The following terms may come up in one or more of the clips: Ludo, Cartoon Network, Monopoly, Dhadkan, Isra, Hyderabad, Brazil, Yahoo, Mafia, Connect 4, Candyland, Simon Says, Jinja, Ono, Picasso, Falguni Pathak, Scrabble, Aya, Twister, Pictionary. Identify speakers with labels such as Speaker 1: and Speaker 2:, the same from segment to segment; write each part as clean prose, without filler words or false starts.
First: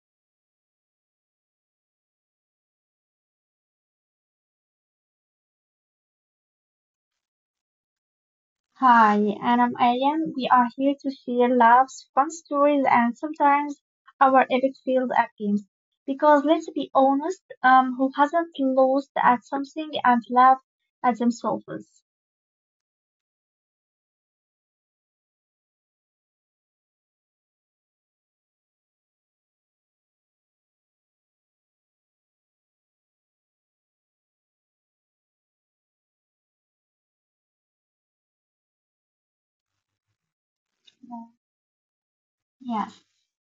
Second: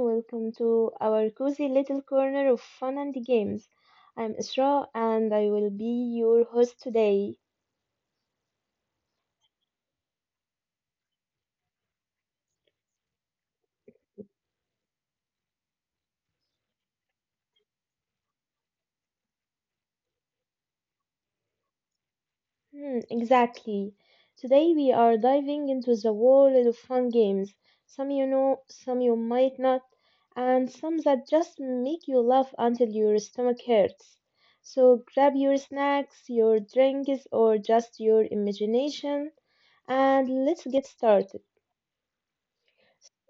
Speaker 1: welcome to our cozy little corner of fun and games. I'm Isra and I will be your host today.
Speaker 2: Hi, and I'm Arian. We are here to share laughs, fun stories, and sometimes our epic failed at games. Because let's be honest, who hasn't lost at something and laughed at themselves?
Speaker 1: Hmm, exactly. Today we are diving into the world of fun games. Some you know, some you might not, and some that just make you laugh until your stomach hurts. So grab your snacks, your drinks, or just your imagination, and let's get started.
Speaker 2: Yeah.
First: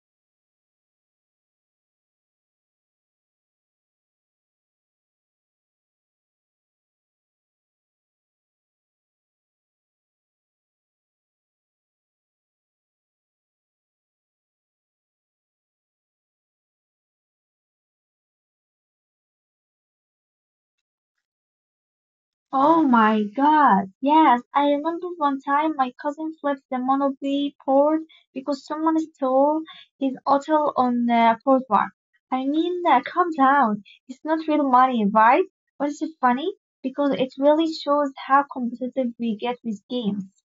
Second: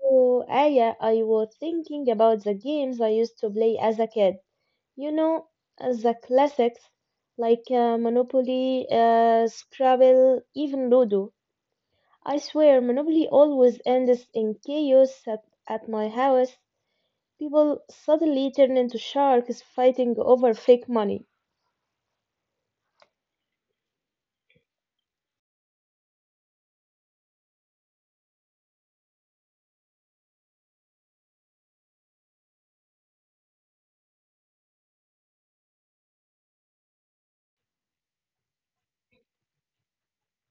Speaker 1: So, Aya, I was thinking about the games I used to play as a kid. You know, as the classics like Monopoly, Scrabble, even Ludo. I swear, Monopoly always ends in chaos at my house. People suddenly turn into sharks fighting over fake money.
Speaker 2: Oh my God. Yes, I remember one time my cousin flipped the Monopoly board because someone stole his hotel on the Boardwalk. I mean, calm down. It's not real money, right? But it's funny because it really shows how competitive we get with games.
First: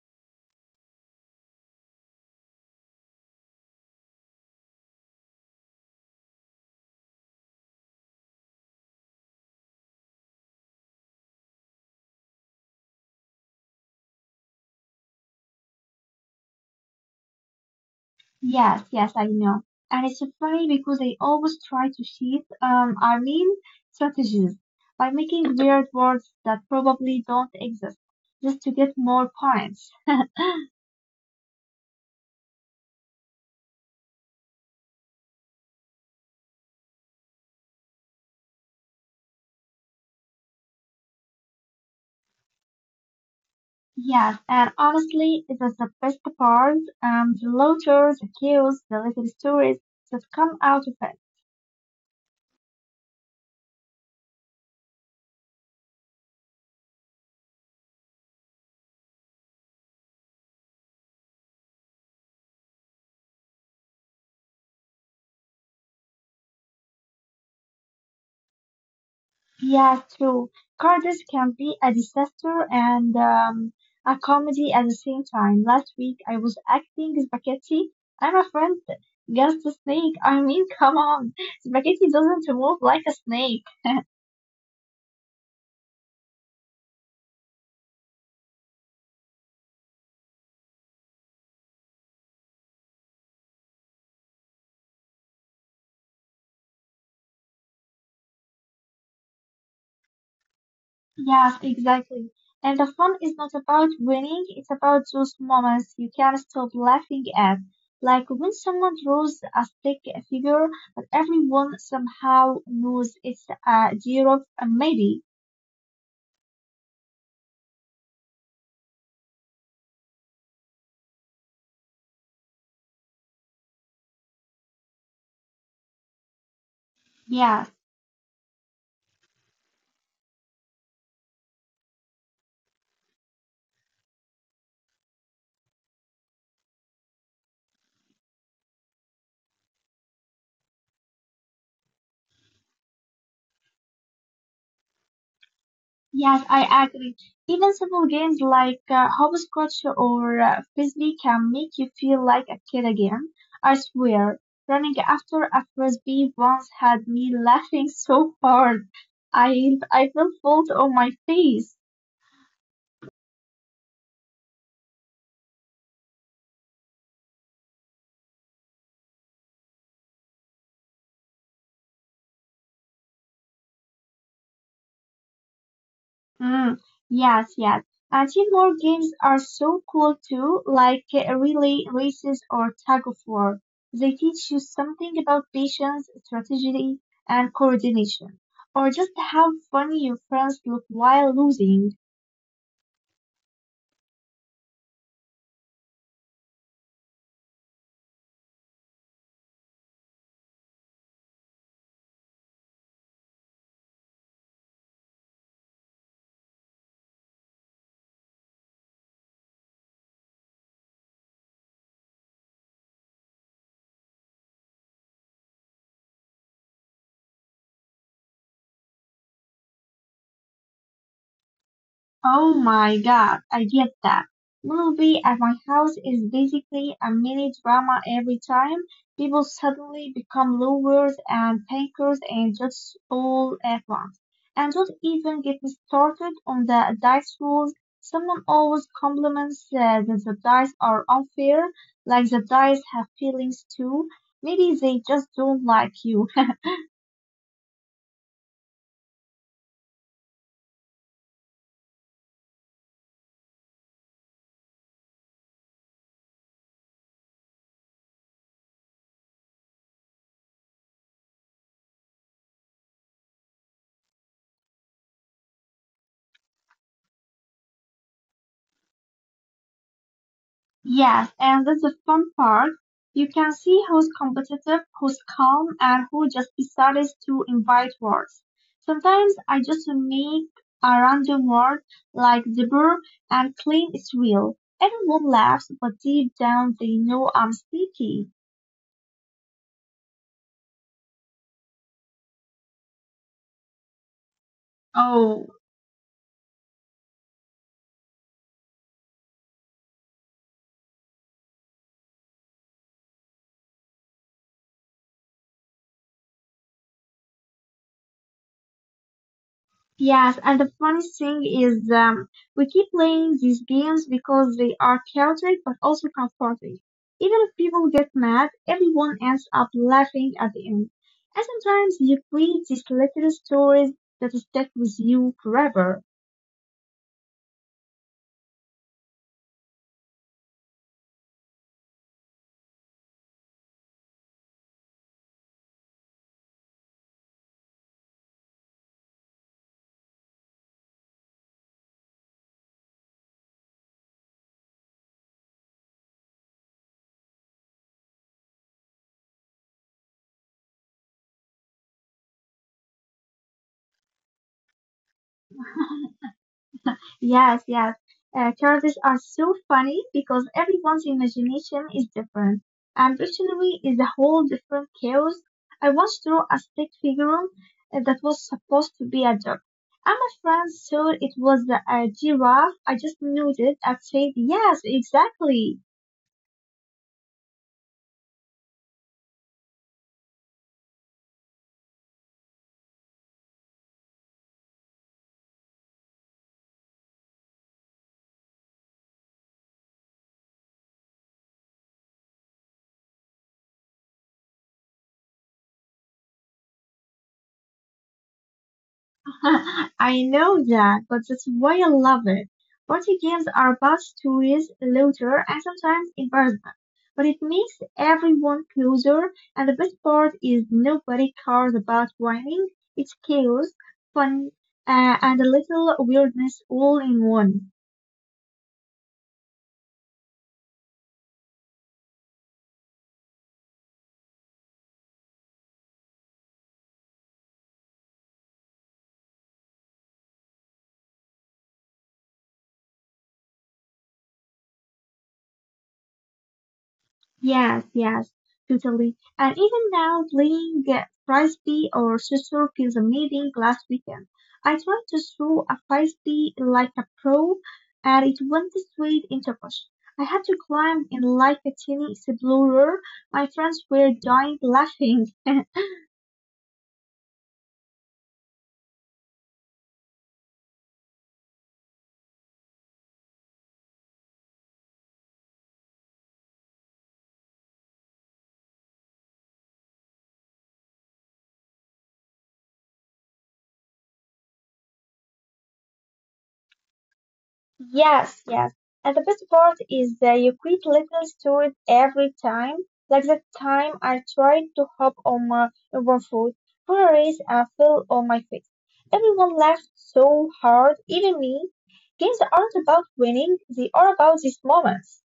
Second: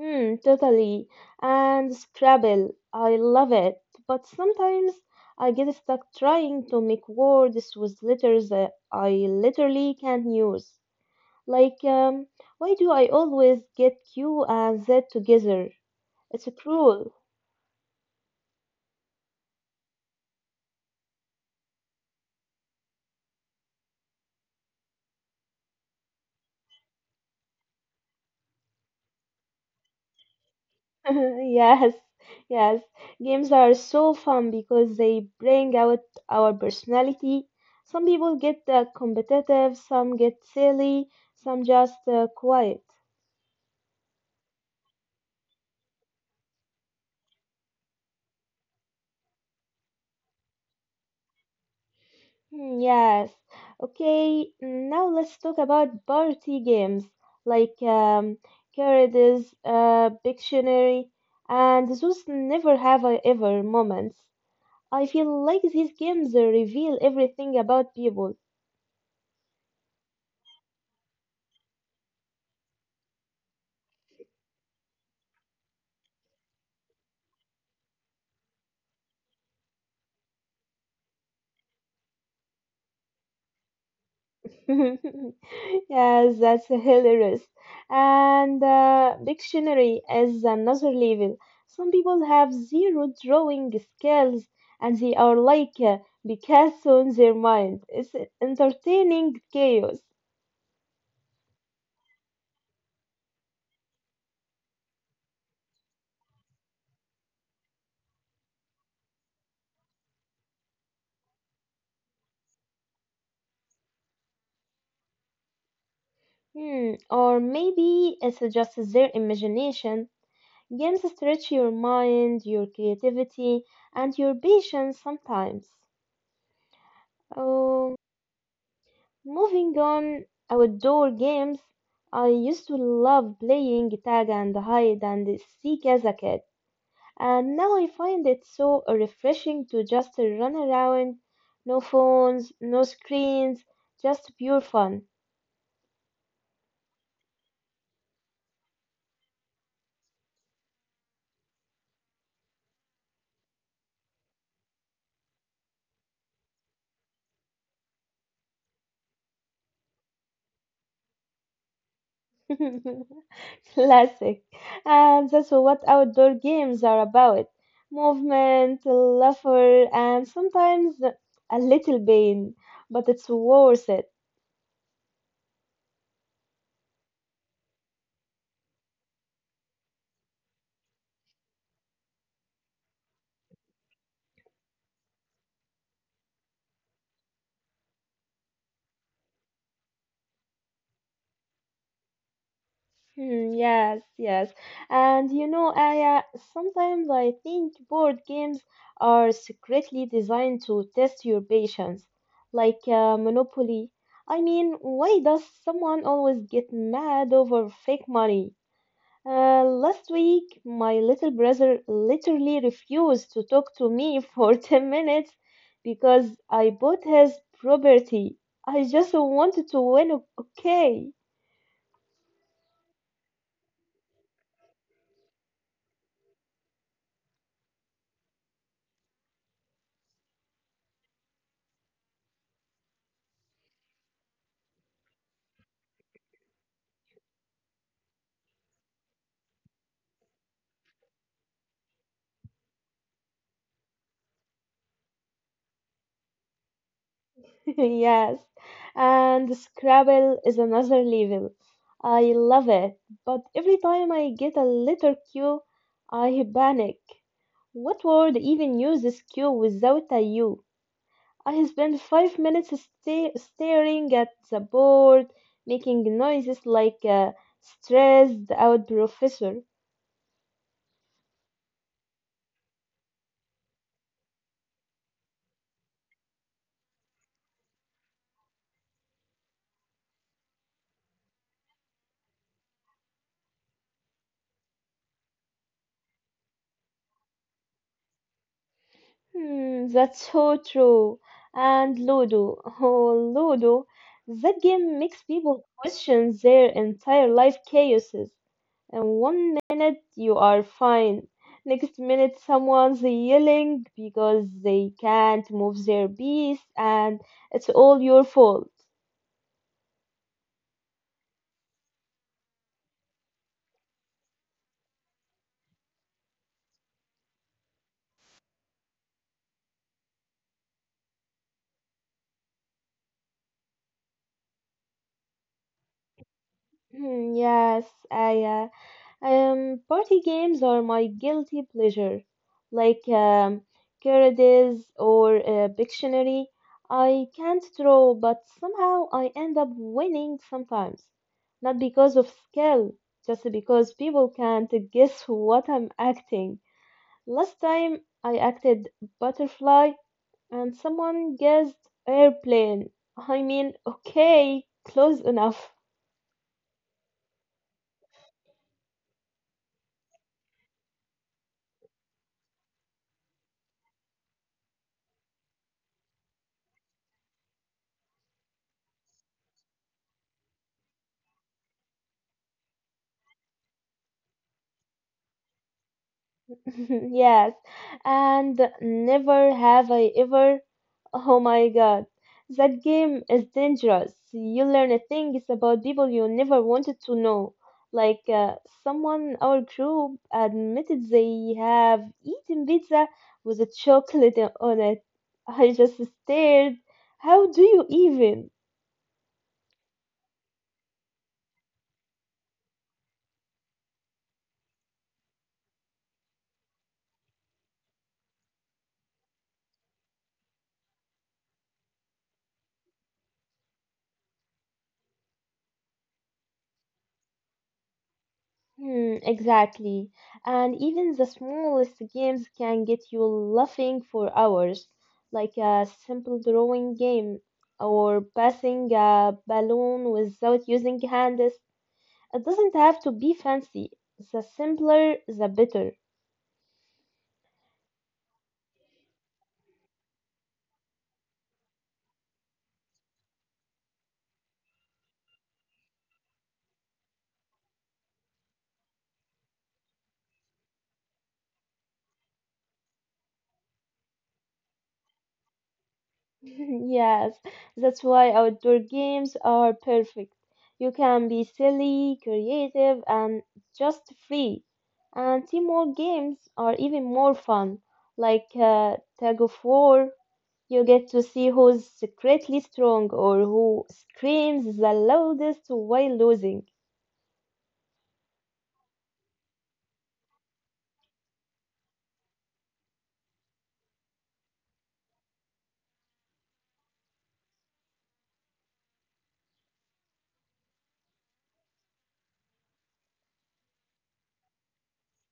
Speaker 1: Hmm, totally. And Scrabble, I love it, but sometimes I get stuck trying to make words with letters that I literally can't use. Like, why do I always get Q and Z together? It's cruel.
Speaker 2: Yes, yes, I know. And it's funny because they always try to cheat, I mean, strategies by making weird words that probably don't exist just to get more points.
Speaker 1: Yes, yes. Games are so fun because they bring out our personality. Some people get competitive, some get silly, some just quiet.
Speaker 2: Yes, and honestly, that's the best part. The letters, the cues, the little stories that come out of it.
Speaker 1: Hmm, yes. Okay, now let's talk about party games like Carades, Pictionary, and those never have I ever moments. I feel like these games reveal everything about people.
Speaker 2: Yes, true. Cardiff can be a disaster and a comedy at the same time. Last week, I was acting spaghetti. I'm a friend, just a snake. I mean, come on, spaghetti doesn't move like a snake.
Speaker 1: Yes, that's hilarious. And dictionary is another level. Some people have zero drawing skills and they are like Picasso in their mind. It's entertaining chaos.
Speaker 2: Yes, exactly. And the fun is not about winning, it's about those moments you can't stop laughing at. Like when someone draws a stick figure, but everyone somehow knows it's a giraffe, maybe.
Speaker 1: Hmm, or maybe it's just their imagination. Games stretch your mind, your creativity, and your patience sometimes.
Speaker 2: Yeah.
Speaker 1: Oh. Moving on outdoor games, I used to love playing tag and hide and seek as a kid, and now I find it so refreshing to just run around, no phones, no screens, just pure fun.
Speaker 2: Yes, I agree. Even simple games like hopscotch or frisbee can make you feel like a kid again. I swear, running after a frisbee once had me laughing so hard, I felt fault on my face.
Speaker 1: Classic. And that's what outdoor games are about. Movement, laughter, and sometimes a little pain, but it's worth it.
Speaker 2: Mm, yes, yes. Teamwork games are so cool too, like relay races or tug of war. They teach you something about patience, strategy, and coordination, or just how funny your friends look while losing.
Speaker 1: Hmm, yes, yes. And you know, Aya, sometimes I think board games are secretly designed to test your patience, like Monopoly. I mean, why does someone always get mad over fake money? Last week, my little brother literally refused to talk to me for 10 minutes because I bought his property. I just wanted to win, okay?
Speaker 2: Oh my god, I get that. Movie at my house is basically a mini drama every time. People suddenly become lovers and thinkers and just all at once. And don't even get me started on the dice rules. Someone always compliments that the dice are unfair, like the dice have feelings too. Maybe they just don't like you.
Speaker 1: Yes, and Scrabble is another level. I love it, but every time I get a letter Q, I panic. What word even uses Q without a U? I spend 5 minutes staring at the board, making noises like a stressed out professor.
Speaker 2: Yes, and that's the fun part. You can see who's competitive, who's calm, and who just decides to invite words. Sometimes I just make a random word like zebra and claim it's real. Everyone laughs, but deep down they know I'm sneaky.
Speaker 1: Hmm, that's so true. And Ludo, oh Ludo, that game makes
Speaker 2: Oh,
Speaker 1: people question their entire life chaoses. And one minute you are fine, next minute someone's yelling because they can't move their piece, and it's all your fault.
Speaker 2: yes, and the funny thing is, we keep playing these games because they are chaotic but also comforting. Even if people get mad, everyone ends up laughing at the end. And sometimes you create these little stories that stick with you forever.
Speaker 1: Hmm, yes, I party games are my guilty pleasure, like Carades or Pictionary. I can't draw, but somehow I end up winning sometimes. Not because of skill, just because people can't guess what I'm acting. Last time I acted butterfly, and someone guessed airplane. I mean, okay, close enough.
Speaker 2: Yes, yes. Characters are so funny because everyone's imagination is different. And dictionary is a whole different chaos. I once drew a stick figure that was supposed to be a dog. And my friends saw it was a giraffe. I just nodded and said, yes, exactly.
Speaker 1: Yes, and never have I ever. Oh my God, that game is dangerous. You learn things about people you never wanted to know. Like someone our group admitted they have eaten pizza with a chocolate on it. I just stared. How do you even?
Speaker 2: I know that, but that's why I love it. Party games are about stories, laughter, and sometimes embarrassment. But it makes everyone closer, and the best part is nobody cares about rhyming. It's chaos, fun, and a little weirdness all in one.
Speaker 1: Hmm, exactly. And even the smallest games can get you laughing for hours, like a simple drawing game or passing a balloon without using hands. It doesn't have to be fancy. The simpler, the better.
Speaker 2: Yes, yes, totally. And even now, playing frisbee or scissor feels amazing. Last weekend, I tried to throw a frisbee like a pro, and it went straight into a bush. I had to climb in like a tiny explorer. My friends were dying laughing.
Speaker 1: Yes, that's why outdoor games are perfect. You can be silly, creative, and just free. And teamwork games are even more fun, like tug of war. You get to see who's secretly strong or who screams the loudest while losing.
Speaker 2: Yes, yes. And the best part is the you quit little stories every time. Like that time I tried to hop on my urban food for a race and fell on my face. Everyone laughed so hard, even me. Games aren't about winning, they are about these moments.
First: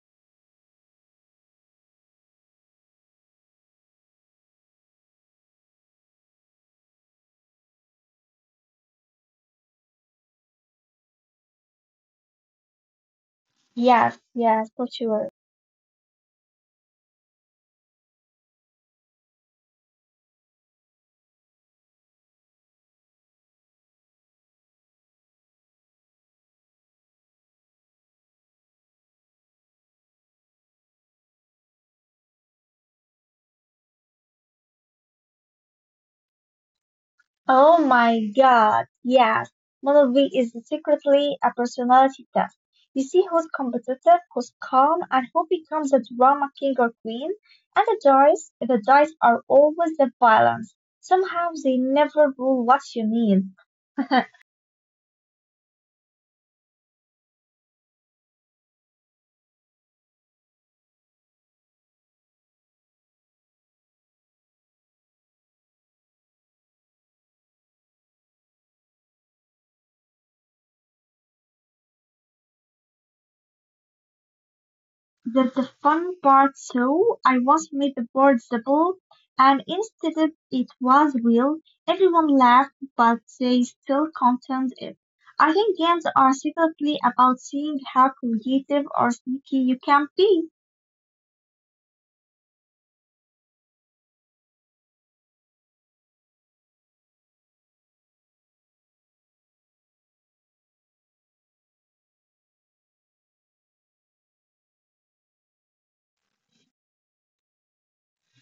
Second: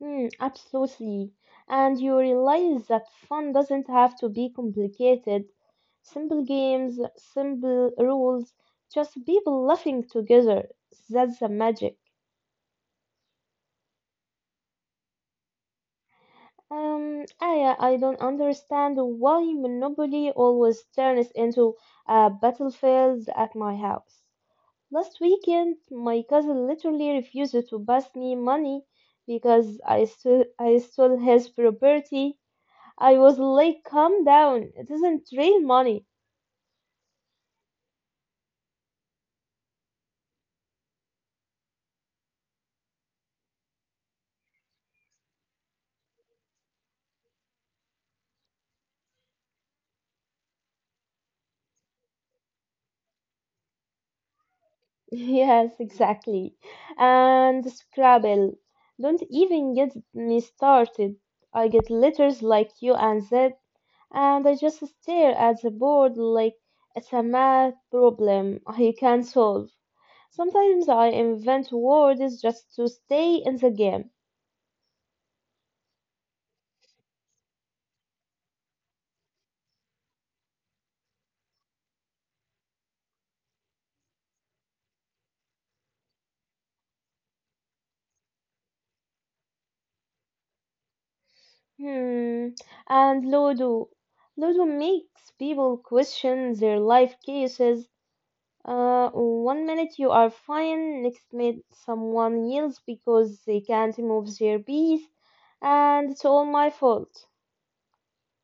Speaker 1: Hmm, absolutely. And you realize that fun doesn't have to be complicated. Simple games, simple rules, just people laughing together. That's the magic.
Speaker 2: Yes, yes, for sure.
Speaker 1: I don't understand why Monopoly always turns into a battlefield at my house. Last weekend, my cousin literally refused to pass me money because I stole his property. I was like, calm down. It isn't real money.
Speaker 2: Oh my god, yes. Monobee is secretly a personality test. You see who's competitive, who's calm, and who becomes the drama king or queen. And the dice are always the balance. Somehow they never rule what you need.
Speaker 1: Yes, exactly. And Scrabble. Don't even get me started. I get letters like U and Z, and I just stare at the board like it's a math problem I can't solve. Sometimes I invent words just to stay in the game.
Speaker 2: That's the fun part, so I once made the board double and instead it was real. Everyone laughed but they still contained it. I think games are secretly about seeing how creative or sneaky you can be.
Speaker 1: Hmm. And Ludo. Ludo makes people question their life cases. One minute you are fine, next minute someone yells because they can't move their bees, and it's all my fault.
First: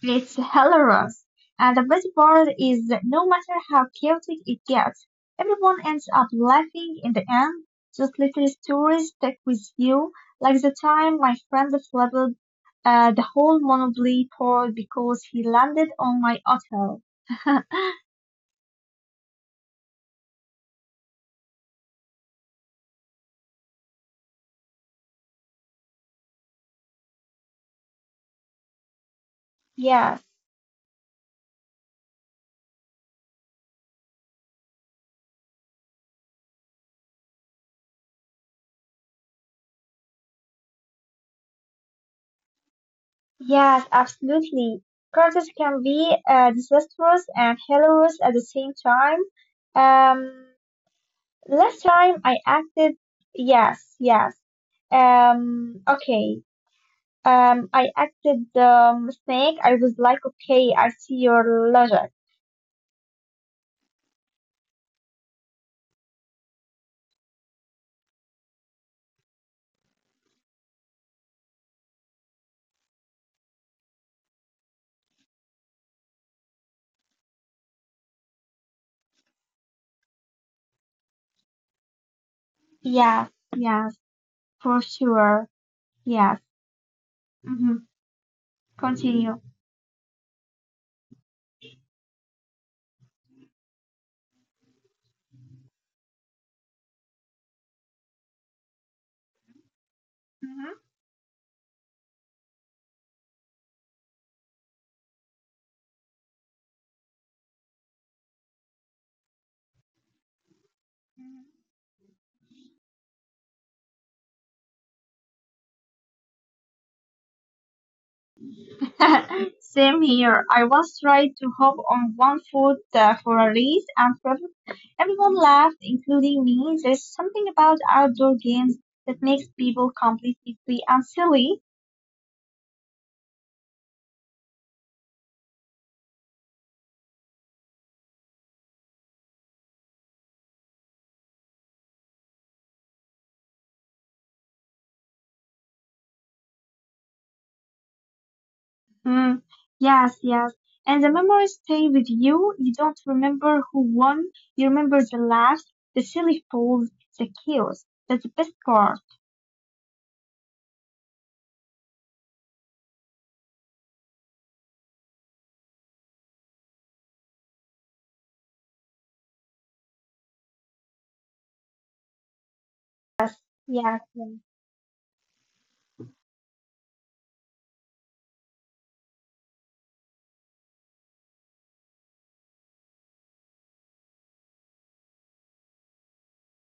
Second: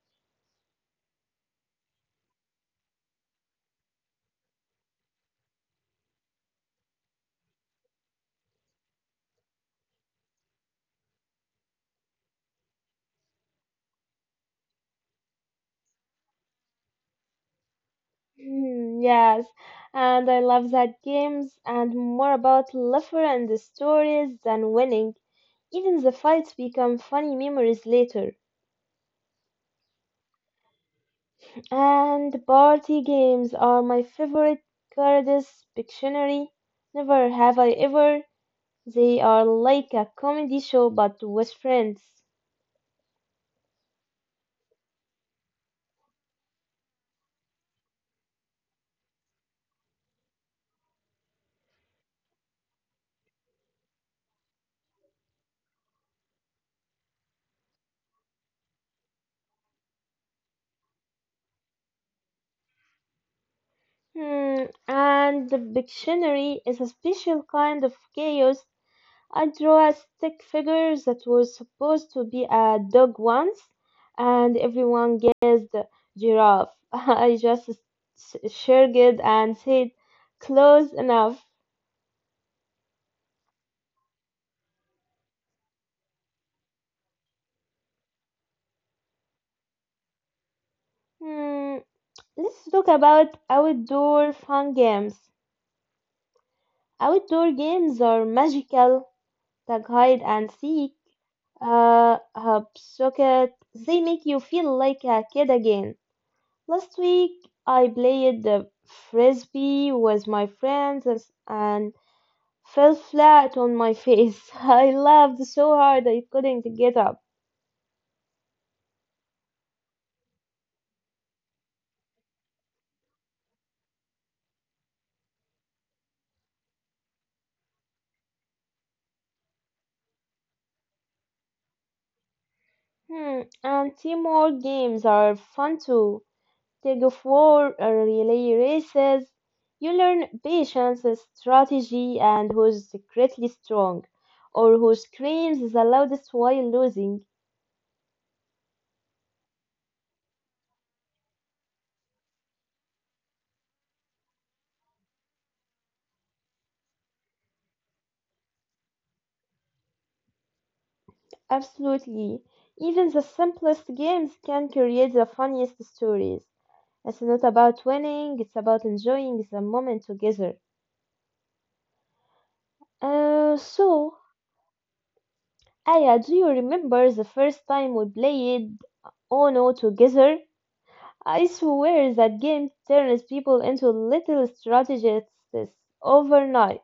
Speaker 2: It's hilarious. And the best part is that no matter how chaotic it gets, everyone ends up laughing in the end. Those little stories stick with you, like the time my friend flipped the whole Monopoly board because he landed on my auto.
Speaker 1: Hmm, yes, and I love that games and more about laughter and the stories than winning. Even the fights become funny memories later.
Speaker 2: Yes,
Speaker 1: And party games are my favorite. Cards, Pictionary, never have I ever. They are like a comedy show but with friends.
Speaker 2: yes, absolutely. Curses can be disastrous and hilarious at the same time. Um, Last time I acted, yes, yes. Okay. I acted Snake. I was like, okay, I see your logic.
Speaker 1: Hmm, and the dictionary is a special kind of chaos. I drew a stick figure that was supposed to be a dog once, and everyone guessed giraffe. I just shrugged and said, close enough.
Speaker 2: Yes, yes, for sure. Yes. Mm-hmm. Continue.
Speaker 1: Hmm, let's talk about outdoor fun games. Outdoor games are magical, tag hide and seek,
Speaker 2: Hmm.
Speaker 1: hopscotch. They make you feel like a kid again. Last week I played the frisbee with my friends and fell flat on my face. I laughed so hard I couldn't get up.
Speaker 2: Same here. I once tried to hop on one foot for a race, and everyone laughed, including me. There's something about outdoor games that makes people completely free and silly.
Speaker 1: Hmm, and teamwork games are fun too. Tug of war, relay races. You learn patience, strategy, and who's secretly strong, or who screams the loudest while losing.
Speaker 2: Mm, yes, yes. And the memories stay with you. You don't remember who won. You remember the laughs, the silly falls, the chaos. That's the best part.
Speaker 1: Absolutely. Even the simplest games can create the funniest stories. It's not about winning, it's about enjoying the moment together.
Speaker 2: Yes,
Speaker 1: So,
Speaker 2: yes.
Speaker 1: Aya, do you remember the first time we played Ono together? I swear that game turns people into little strategists overnight.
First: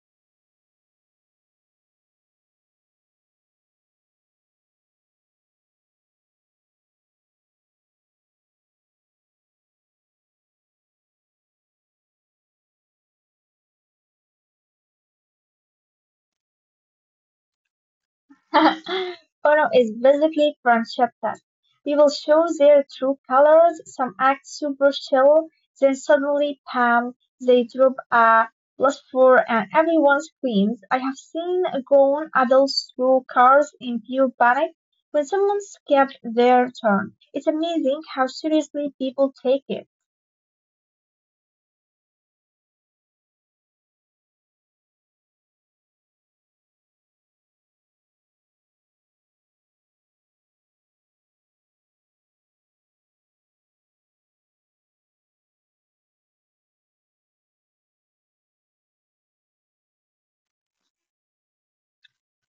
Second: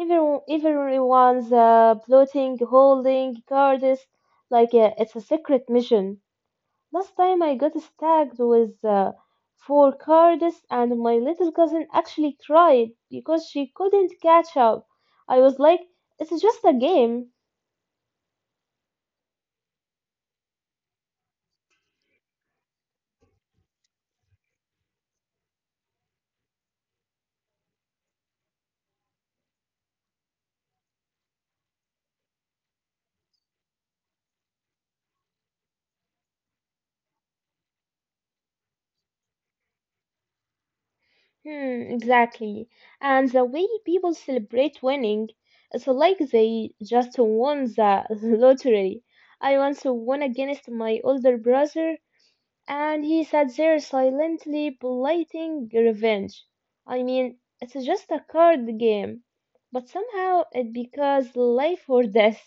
Speaker 1: Everyone's plotting, holding cards, like it's a secret mission. Last time I got stabbed with four cards, and my little cousin actually cried because she couldn't catch up. I was like, it's just a game.
Speaker 2: Ono is basically transsheptal. People show their true colors, some act super chill, then suddenly, bam, they drop a plus four and everyone screams. I have seen grown adults throw cars in pure panic when someone skipped their turn. It's amazing how seriously people take it.
Speaker 1: Hmm, exactly. And the way people celebrate winning, it's like they just won the lottery. I once won against my older brother, and he sat there silently plotting revenge. I mean, it's just a card game, but somehow it becomes life or death.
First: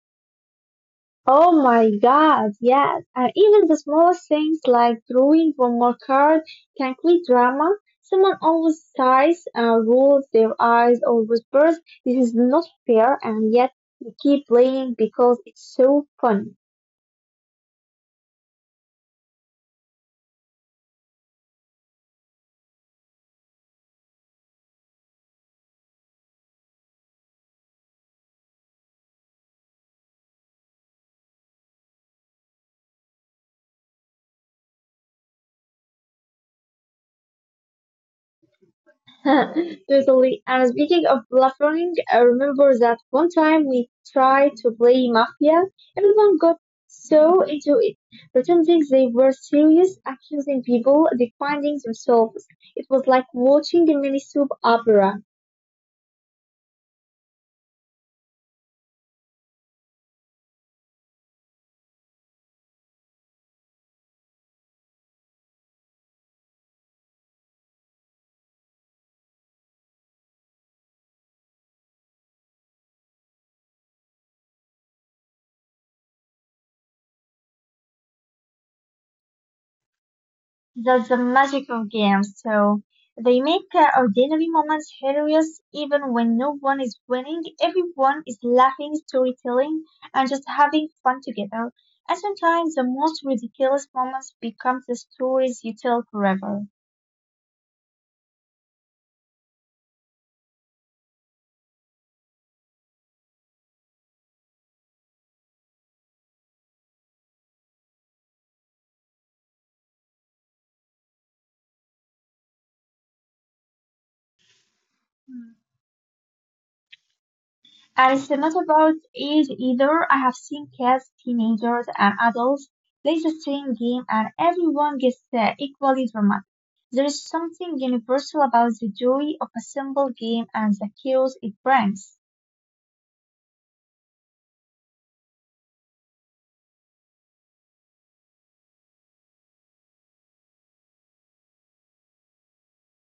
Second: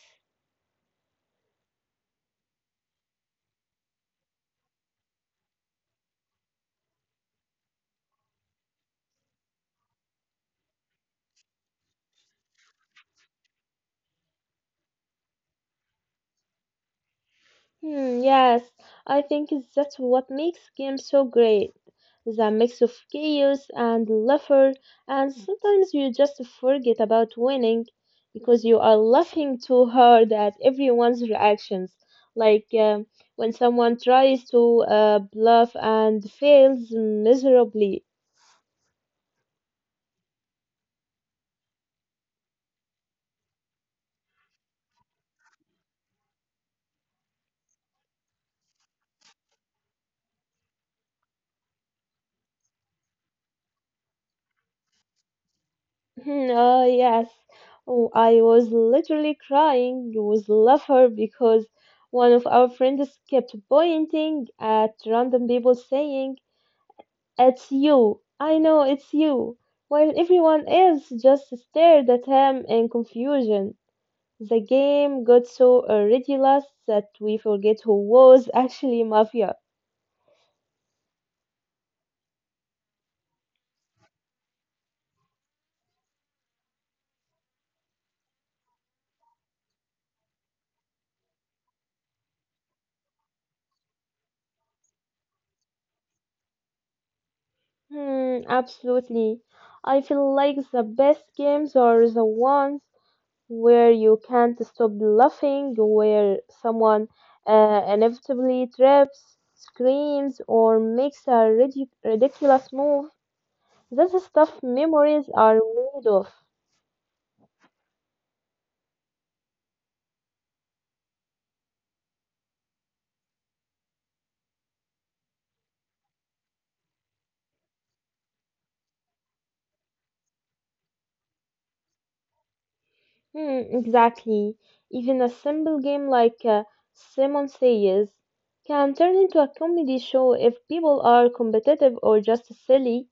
Speaker 2: Oh my God, yes. And even the smallest things like drawing one more card can create drama. Someone always sighs, rolls their eyes, or whispers, this is not fair, and yet you keep playing because it's so fun.
Speaker 1: Hmm, yes, I think that's what makes games so great. The mix of chaos and laughter, and sometimes you just forget about winning because you are laughing too hard at everyone's reactions. Like when someone tries to bluff and fails miserably.
Speaker 2: Totally. And speaking of bluffing, I remember that one time we tried to play mafia. Everyone got so into it, pretending they were serious, accusing people, defending themselves. It was like watching a mini soap opera.
Speaker 1: Hmm, yes. Oh, I was literally crying. It was laughter because one of our friends kept pointing at random people saying, it's you. I know it's you. While everyone else just stared at him in confusion. The game got so ridiculous that we forget who was actually Mafia.
Speaker 2: That's the magic of games. So they make ordinary moments hilarious even when no one is winning. Everyone is laughing, storytelling, and just having fun together. And sometimes the most ridiculous moments become the stories you tell forever.
Speaker 1: Hmm, absolutely. I feel like the best games are the ones where you can't stop laughing, where someone inevitably trips, screams, or makes a ridiculous move. That's the stuff memories are made of.
Speaker 2: And it's not about age either. I have seen kids, teenagers, and adults play the same game, and everyone gets equally dramatic. There is something universal about the joy of a simple game and the chaos it brings.
Speaker 1: Hmm, exactly. Even a simple game like Simon Says can turn into a comedy show if people are competitive or just silly.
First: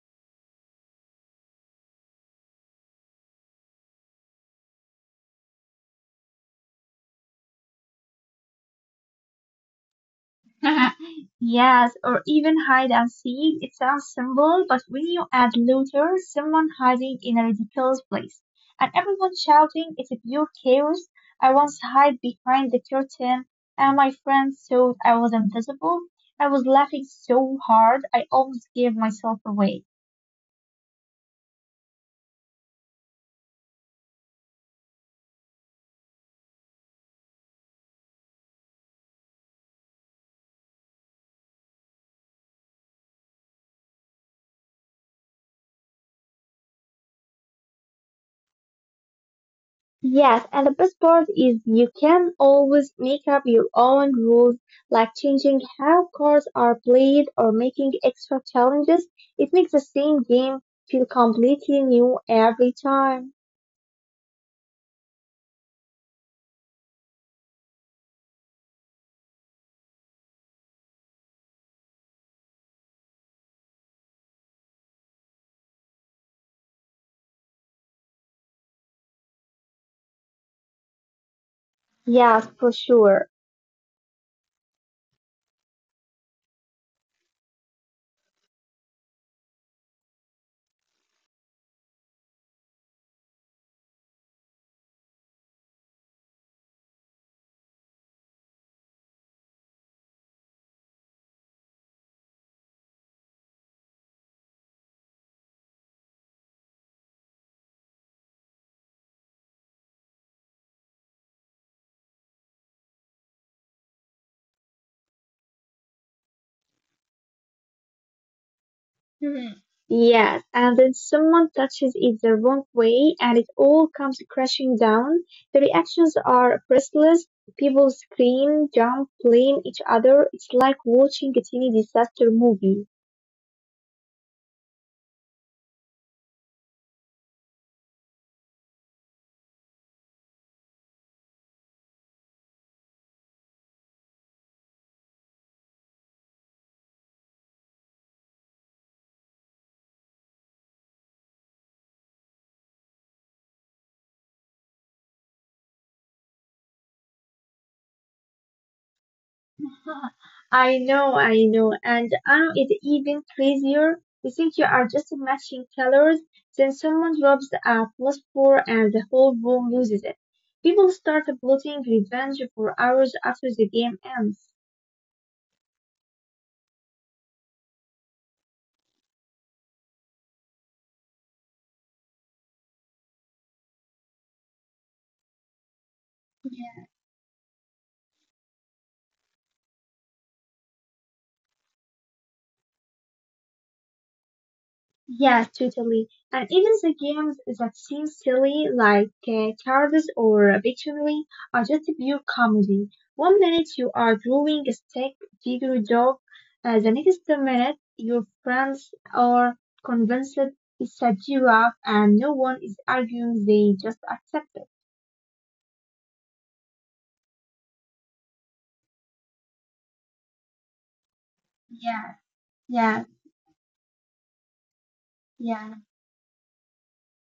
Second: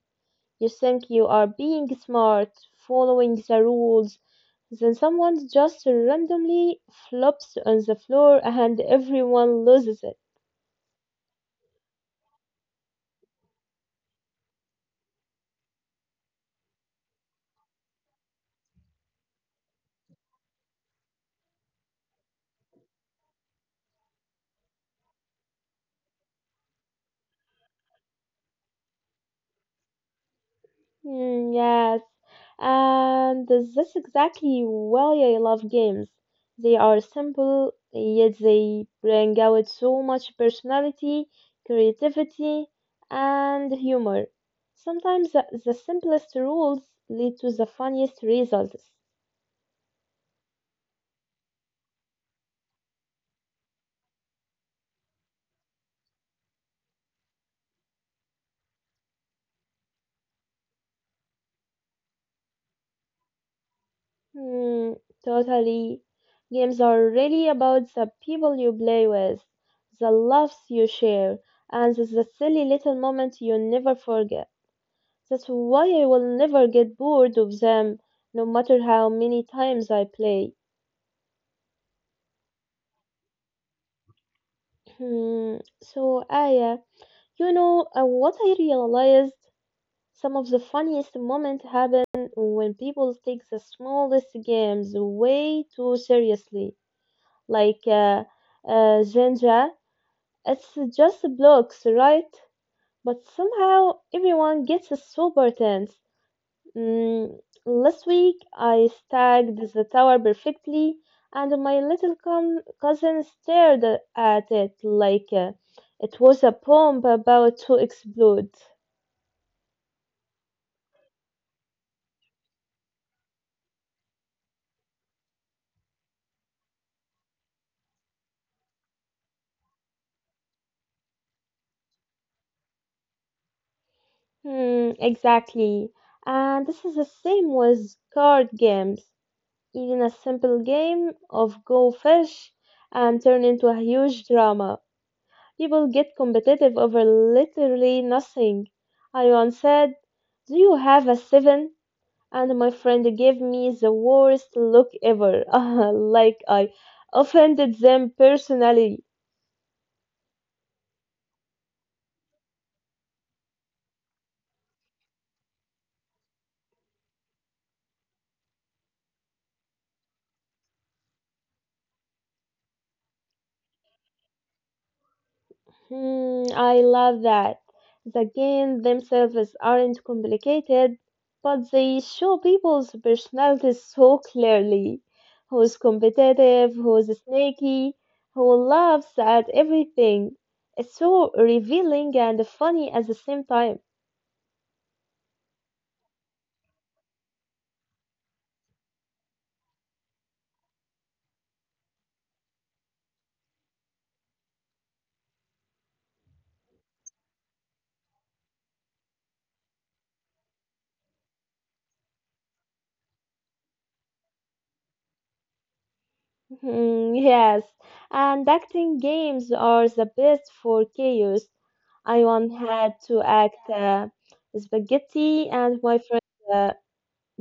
Speaker 1: You think you are being smart, following the rules, then someone just randomly flops on the floor and everyone loses it.
Speaker 2: Yes, or even hide and seek. It sounds simple, but when you add looter, someone hiding in a ridiculous place, and everyone shouting, it's a pure chaos. I once hid behind the curtain, and my friends thought I was invisible. I was laughing so hard, I almost gave myself away.
Speaker 1: Mm, yes, and that's exactly why I love games. They are simple, yet they bring out so much personality, creativity, and humor. Sometimes the simplest rules lead to the funniest results.
Speaker 2: Yes, and the best part is you can always make up your own rules, like changing how cards are played or making extra challenges. It makes the same game feel completely new every time.
Speaker 1: Hmm, totally. Games are really about the people you play with, the laughs you share, and the silly little moments you never forget. That's why I will never get bored of them, no matter how many times I play.
Speaker 2: Yes, for sure.
Speaker 1: Hmm, so, Aya, you know what I realized? Some of the funniest moments happen when people take the smallest games way too seriously. Like, Jinja. It's just blocks, right? But somehow everyone gets super tense. Mm, Last week I stacked the tower perfectly, and my little cousin stared at it like it was a bomb about to explode.
Speaker 2: Mhm. Yes, and then someone touches it the wrong way and it all comes crashing down. The reactions are priceless. People scream, jump, blame each other. It's like watching a teeny disaster movie.
Speaker 1: Hmm, exactly. And this is the same with card games. Even a simple game of go fish and turn into a huge drama. People get competitive over literally nothing. I once said, do you have a seven? And my friend gave me the worst look ever, like I offended them personally.
Speaker 2: I know, and now it's even crazier. You think you are just matching colors, then someone drops a plus four and the whole room loses it. People start plotting revenge for hours after the game ends.
Speaker 1: Hmm, I love that. The games themselves aren't complicated, but they show people's personalities so clearly. Who's competitive, who's sneaky, who laughs at everything. It's so revealing and funny at the same time.
Speaker 2: Yeah, totally. And even the games that seem silly, like cards or Pictionary, are just pure comedy. One minute you are drawing a stick figure dog, the next minute your friends are convinced it's a giraffe, and no one is arguing; they just accept it.
Speaker 1: Hmm, yes, and acting games are the best for chaos. I
Speaker 2: Yeah,
Speaker 1: once had
Speaker 2: yeah,
Speaker 1: to act spaghetti, and
Speaker 2: yeah.
Speaker 1: my friend. Uh,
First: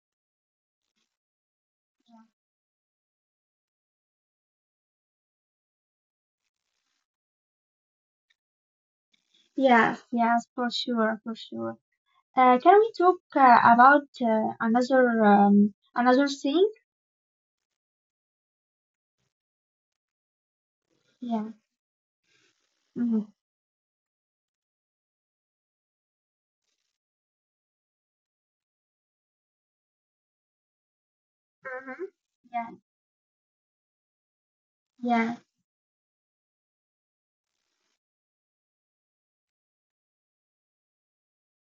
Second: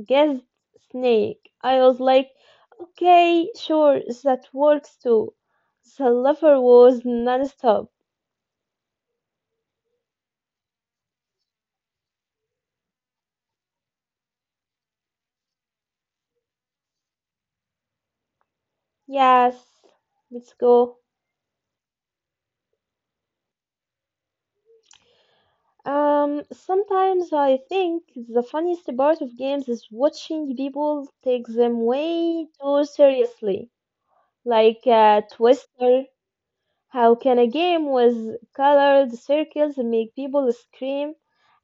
Speaker 1: Guessed snake. I was like, okay, sure, that works too. The lover was non-stop.
Speaker 2: Yes, yes, for sure, for sure. Can we talk about another thing?
Speaker 1: Yes, let's go.
Speaker 2: Yeah. Mhm.
Speaker 1: Sometimes I think the funniest part of games is watching people take them
Speaker 2: Mm-hmm.
Speaker 1: way
Speaker 2: Yeah.
Speaker 1: too seriously. Like
Speaker 2: Yeah.
Speaker 1: Twister, how can a game with colored circles make people scream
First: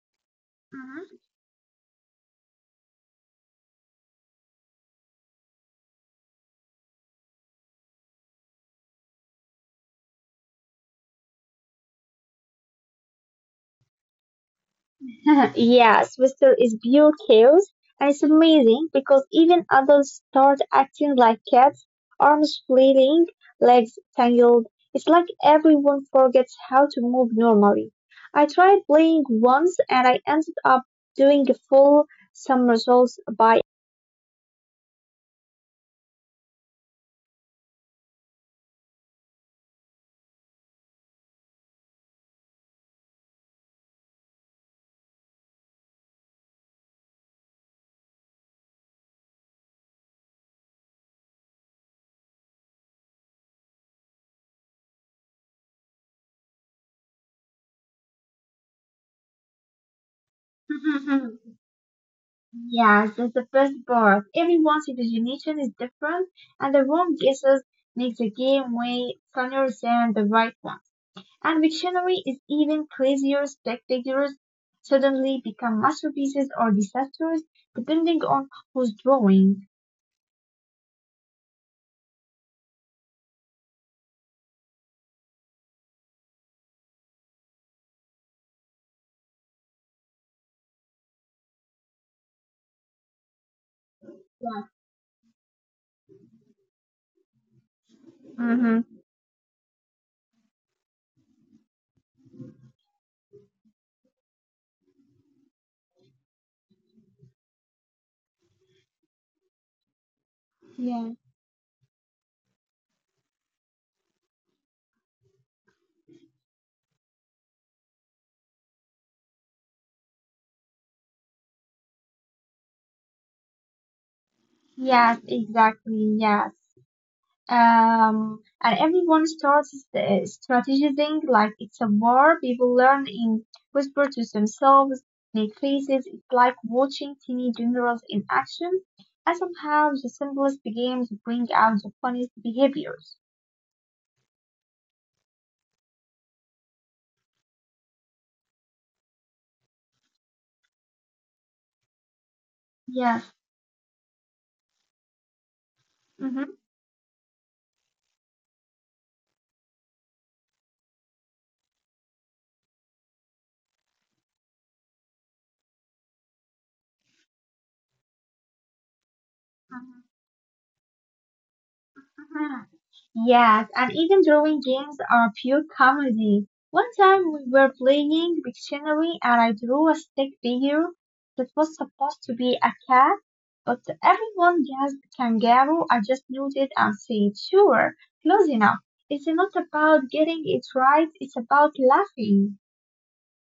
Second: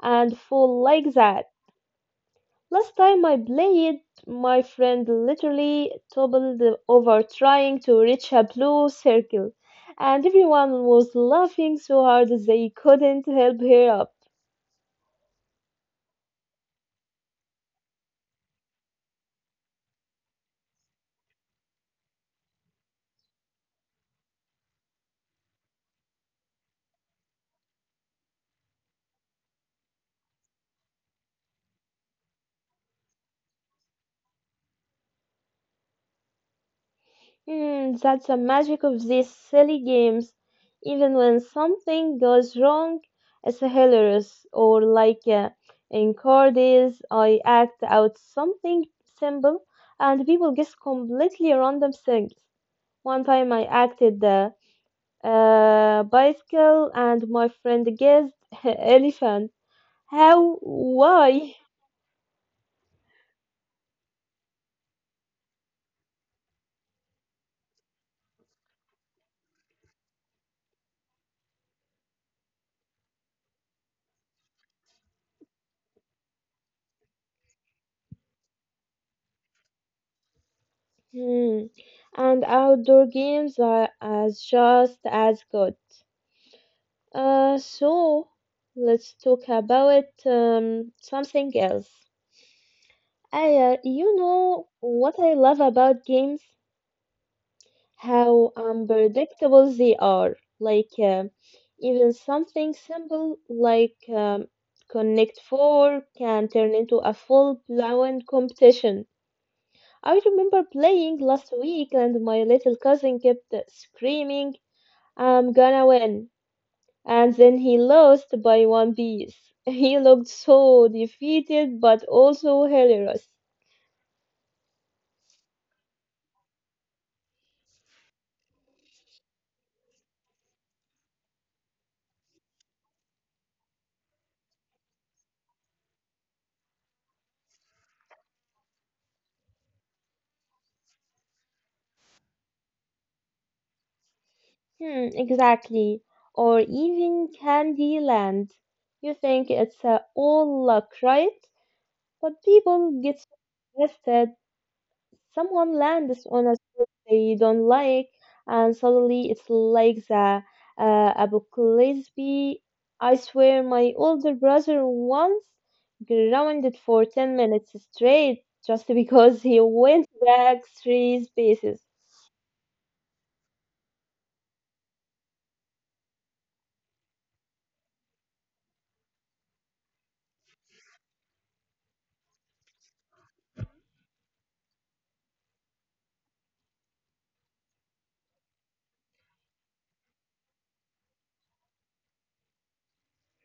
Speaker 1: and fall like
Speaker 2: Mm-hmm.
Speaker 1: that? Last time I played, my friend literally toppled over trying to reach a blue circle, and everyone was laughing so hard they couldn't help her up.
Speaker 2: Yes, Whistle is pure chaos, and it's amazing because even adults start acting like cats, arms flailing, legs tangled. It's like everyone forgets how to move normally. I tried playing once and I ended up doing a full somersault by
Speaker 1: Hmm, that's the magic of these silly games. Even when something goes wrong, it's hilarious. Or like in Cardi's, I act out something simple, and people guess completely random things. One time I acted the bicycle, and my friend guessed elephant. How? Why?
Speaker 2: Yes, it's the first part. Everyone's imagination is different, and the wrong guesses make the game way funnier than the right one. And Wiktionary is even crazier. Spectators suddenly become masterpieces or disasters, depending on who's drawing.
Speaker 1: Hmm. And outdoor games are as just as good. So let's talk about something else. You
Speaker 2: Yeah.
Speaker 1: know what I love about games? How
Speaker 2: Mm-hmm.
Speaker 1: unpredictable they are. Like even something simple like Connect 4 can turn into a full-blown competition. I remember
Speaker 2: Yeah.
Speaker 1: playing last week and my little cousin kept screaming, I'm gonna win. And then he lost by one piece. He looked so defeated but also hilarious.
Speaker 2: Yes, exactly. Yes. And everyone starts strategizing like it's a war. People learn in whisper to themselves, make faces. It's like watching teeny generals in action, and somehow the simplest games bring out the funniest behaviors.
Speaker 1: Hmm, exactly. Or even Candyland. You think it's all luck, right? But people get
Speaker 2: Yes.
Speaker 1: so invested. Someone lands on
Speaker 2: Mm-hmm.
Speaker 1: a spot they don't like, and suddenly it's like the Abu Gillespie. I swear, my older brother once grounded for 10 minutes straight just because he went back three spaces.
Speaker 2: Yes, and even drawing games are pure comedy. One time we were playing Pictionary and I drew a stick figure that was supposed to be a cat, but everyone guessed kangaroo. I just nodded and said, sure, close enough. It's not about getting it right, it's about laughing.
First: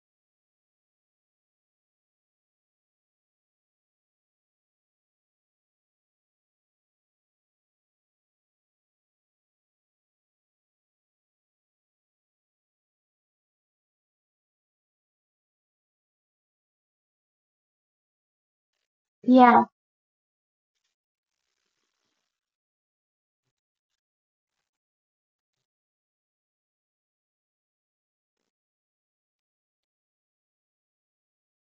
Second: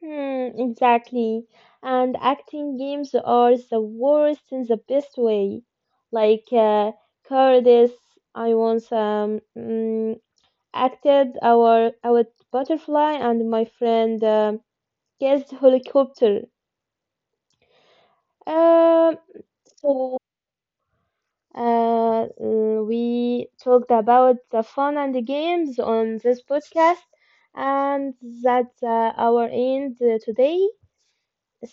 Speaker 1: Hmm, exactly. And acting games are the worst in the best way. Like Curtis, I once acted our butterfly, and my friend guessed helicopter. Um,
Speaker 2: Yeah.
Speaker 1: so, we talked about the fun and the games on this podcast, and that's our end today.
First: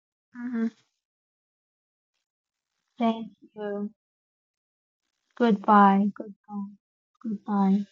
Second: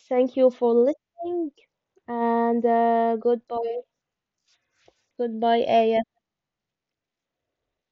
Speaker 1: Thank you
Speaker 2: Hmm.
Speaker 1: for listening. And
Speaker 2: Thank
Speaker 1: goodbye,
Speaker 2: you.
Speaker 1: goodbye, Aya.
Speaker 2: Goodbye, goodbye, goodbye.